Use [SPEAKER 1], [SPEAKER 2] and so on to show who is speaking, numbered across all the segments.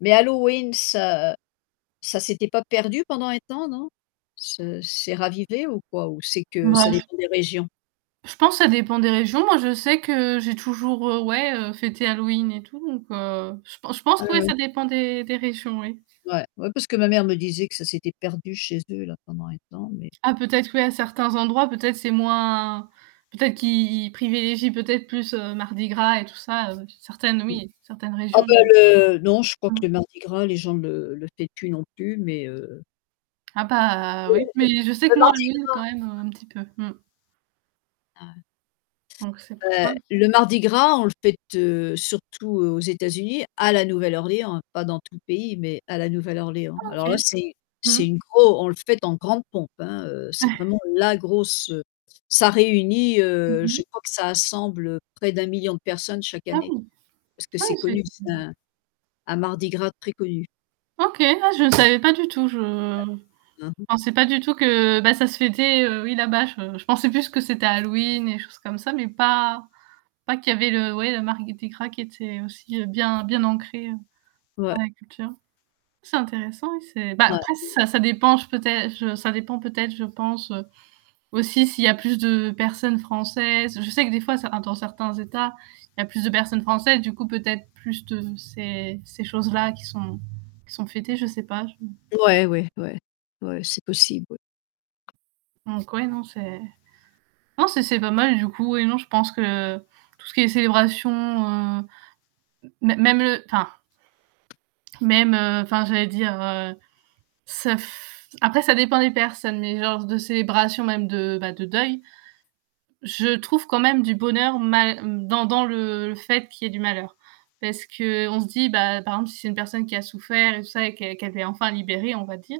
[SPEAKER 1] Mais Halloween, ça ça s'était pas perdu pendant un temps non? C'est c'est ravivé ou quoi ou c'est que ça
[SPEAKER 2] [unintelligible]
[SPEAKER 1] dépend des régions?
[SPEAKER 2] Je pense ça dépend des régions, moi je sais que j'ai toujours, heu, ouais, heu, fêté Halloween et tout donc heu, je pense
[SPEAKER 1] Ah
[SPEAKER 2] que ouais ça
[SPEAKER 1] ouais.
[SPEAKER 2] dépend des des régions oui.
[SPEAKER 1] Ouais, ouais parce que ma mère me disait que ça s'était perdu chez eux là pendant un temps, mais
[SPEAKER 2] Ah peut-être oui à certains endroits peut-être c'est moins peut-être qu'ils privilégient peut-être plus, heu, mardi gras et tout, heu, certaines, heu,
[SPEAKER 1] Oui,
[SPEAKER 2] oui, certaines
[SPEAKER 1] ah
[SPEAKER 2] régions.
[SPEAKER 1] bah le non, je crois
[SPEAKER 2] Mmh.
[SPEAKER 1] que le mardi gras, les gens le le fêtent plus non plus, mais, heu
[SPEAKER 2] Ah bah
[SPEAKER 1] Le
[SPEAKER 2] oui, mais je sais
[SPEAKER 1] le
[SPEAKER 2] que moi
[SPEAKER 1] mardi
[SPEAKER 2] Halloween quand même
[SPEAKER 1] gras.
[SPEAKER 2] un petit peu.
[SPEAKER 1] Ah ouais.
[SPEAKER 2] Donc c'est pour ça.
[SPEAKER 1] Ouais, le mardi gras, on le fête, heu, surtout aux États-Unis, à la Nouvelle-Orléans hein, pas dans tout le pays, mais à la Nouvelle-Orléans.
[SPEAKER 2] Ah
[SPEAKER 1] Alors là,
[SPEAKER 2] OK.
[SPEAKER 1] c'est c'est
[SPEAKER 2] Mmh.
[SPEAKER 1] une gross on le fête en grande pompe, hein, heu, c'est vraiment la grosse, heu, ça réunit
[SPEAKER 2] Mmh
[SPEAKER 1] heu, je
[SPEAKER 2] mh.
[SPEAKER 1] crois que ça assemble, heu, près de 1 000 000 de personnes chaque
[SPEAKER 2] Ah
[SPEAKER 1] année,
[SPEAKER 2] bon.
[SPEAKER 1] parce que
[SPEAKER 2] Ah
[SPEAKER 1] c'est
[SPEAKER 2] oui, c'est
[SPEAKER 1] connu,
[SPEAKER 2] [unintelligible]
[SPEAKER 1] c'est
[SPEAKER 2] ça.
[SPEAKER 1] un un mardi grade très connu.
[SPEAKER 2] OK, ah je ne savais pas du tout, je je
[SPEAKER 1] Mmh mh.
[SPEAKER 2] pensais pas du tout que, bah, ça se fêtait, heu, oui là-bas je, je pensais plus que c'était Halloween, des choses comme ça, mais pas pas qu'il y avait le ouais le Mardi Gras qui était aussi, heu, bien bien ancré
[SPEAKER 1] Ouais.
[SPEAKER 2] dans la culture. C'est intéressant oui, c'est bah
[SPEAKER 1] Ouais
[SPEAKER 2] après
[SPEAKER 1] mmh.
[SPEAKER 2] ça ça dépend je peut-être, je ça dépend peut-être je pense, heu, aussi s'il y a plus de personnes françaises, je sais que des fois, heu, certains dans certains états, il y a plus de personnes françaises, du coup peut-être plus de ces ces choses-là qui sont qui sont fêtées, je sais pas je
[SPEAKER 1] Ouais, oui, ouais, ouais c'est possible oui.
[SPEAKER 2] Donc ouais non, c'est, non c'est c'est pas mal du coup et non je pense que tout ce qui est célébration, heu, mê même le enfin même, heu, enfin j'allais dire, heu, ça f après ça dépend des personnes mais genre de célébration même de, bah, de deuil, je trouve quand même du bonheur mal dans dans le le fait qu'il y ait du malheur parce qu'on se dit, bah, par exemple si c'est une personne qui a souffert et tout ça et qu'elle qu'elle est enfin libérée on va dire,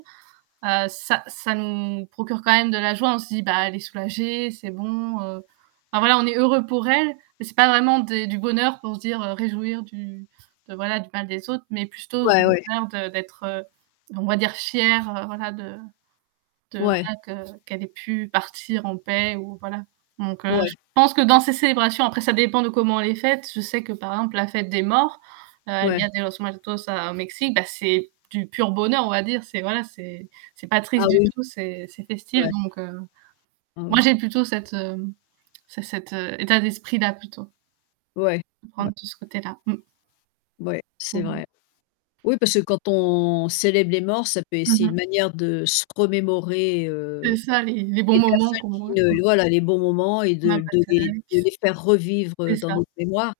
[SPEAKER 2] heu ,ça ça nous procure quand même de la joie, on se dit bah elle est soulagée, c'est bon, heu. Enfin voilà, on est heureux pour elle, mais c'est pas vraiment des du bonheur pour se dire réjouir du de voilà du mal des autres, mais plutôt du
[SPEAKER 1] Ouais, ouais.
[SPEAKER 2] bonheur de d'être, heu, on va dire fière voilà de de
[SPEAKER 1] Ouais.
[SPEAKER 2] voilà que qu'elle ait pu partir en paix ou voilà. Donc, heu, je
[SPEAKER 1] Ouais.
[SPEAKER 2] pense que dans ces célébrations après ça dépend de comment elle est faite, je sais que par exemple la fête des morts: El
[SPEAKER 1] Ouais
[SPEAKER 2] dia de los muertos au Mexique, bah c'est du pur bonheur on va dire, c'est voilà, c'est c'est pas triste
[SPEAKER 1] Ah
[SPEAKER 2] du
[SPEAKER 1] oui.
[SPEAKER 2] tout, c'est c'est festif
[SPEAKER 1] Ouais.
[SPEAKER 2] donc, heu,
[SPEAKER 1] Ah ouais.
[SPEAKER 2] moi j'ai plutôt cette cet état d'esprit-là plutôt,
[SPEAKER 1] Ouais,
[SPEAKER 2] de
[SPEAKER 1] ouais.
[SPEAKER 2] prendre tout ce côté-là. Mmh.
[SPEAKER 1] Ouais c'est
[SPEAKER 2] Mmh mh.
[SPEAKER 1] vrai. Oui, parce que quand on célèbre les morts, ça peut
[SPEAKER 2] Mmh
[SPEAKER 1] c'est une
[SPEAKER 2] mh.
[SPEAKER 1] manière de se remémorer, heu,
[SPEAKER 2] C'est ça les les bons
[SPEAKER 1] les
[SPEAKER 2] moments
[SPEAKER 1] personnes
[SPEAKER 2] qu'on
[SPEAKER 1] qui
[SPEAKER 2] voit quoi.
[SPEAKER 1] ne, voilà, les bons moments et de de les de
[SPEAKER 2] [unintelligible]
[SPEAKER 1] les faire revivre
[SPEAKER 2] C'est
[SPEAKER 1] dans
[SPEAKER 2] ça.
[SPEAKER 1] notre mémoire.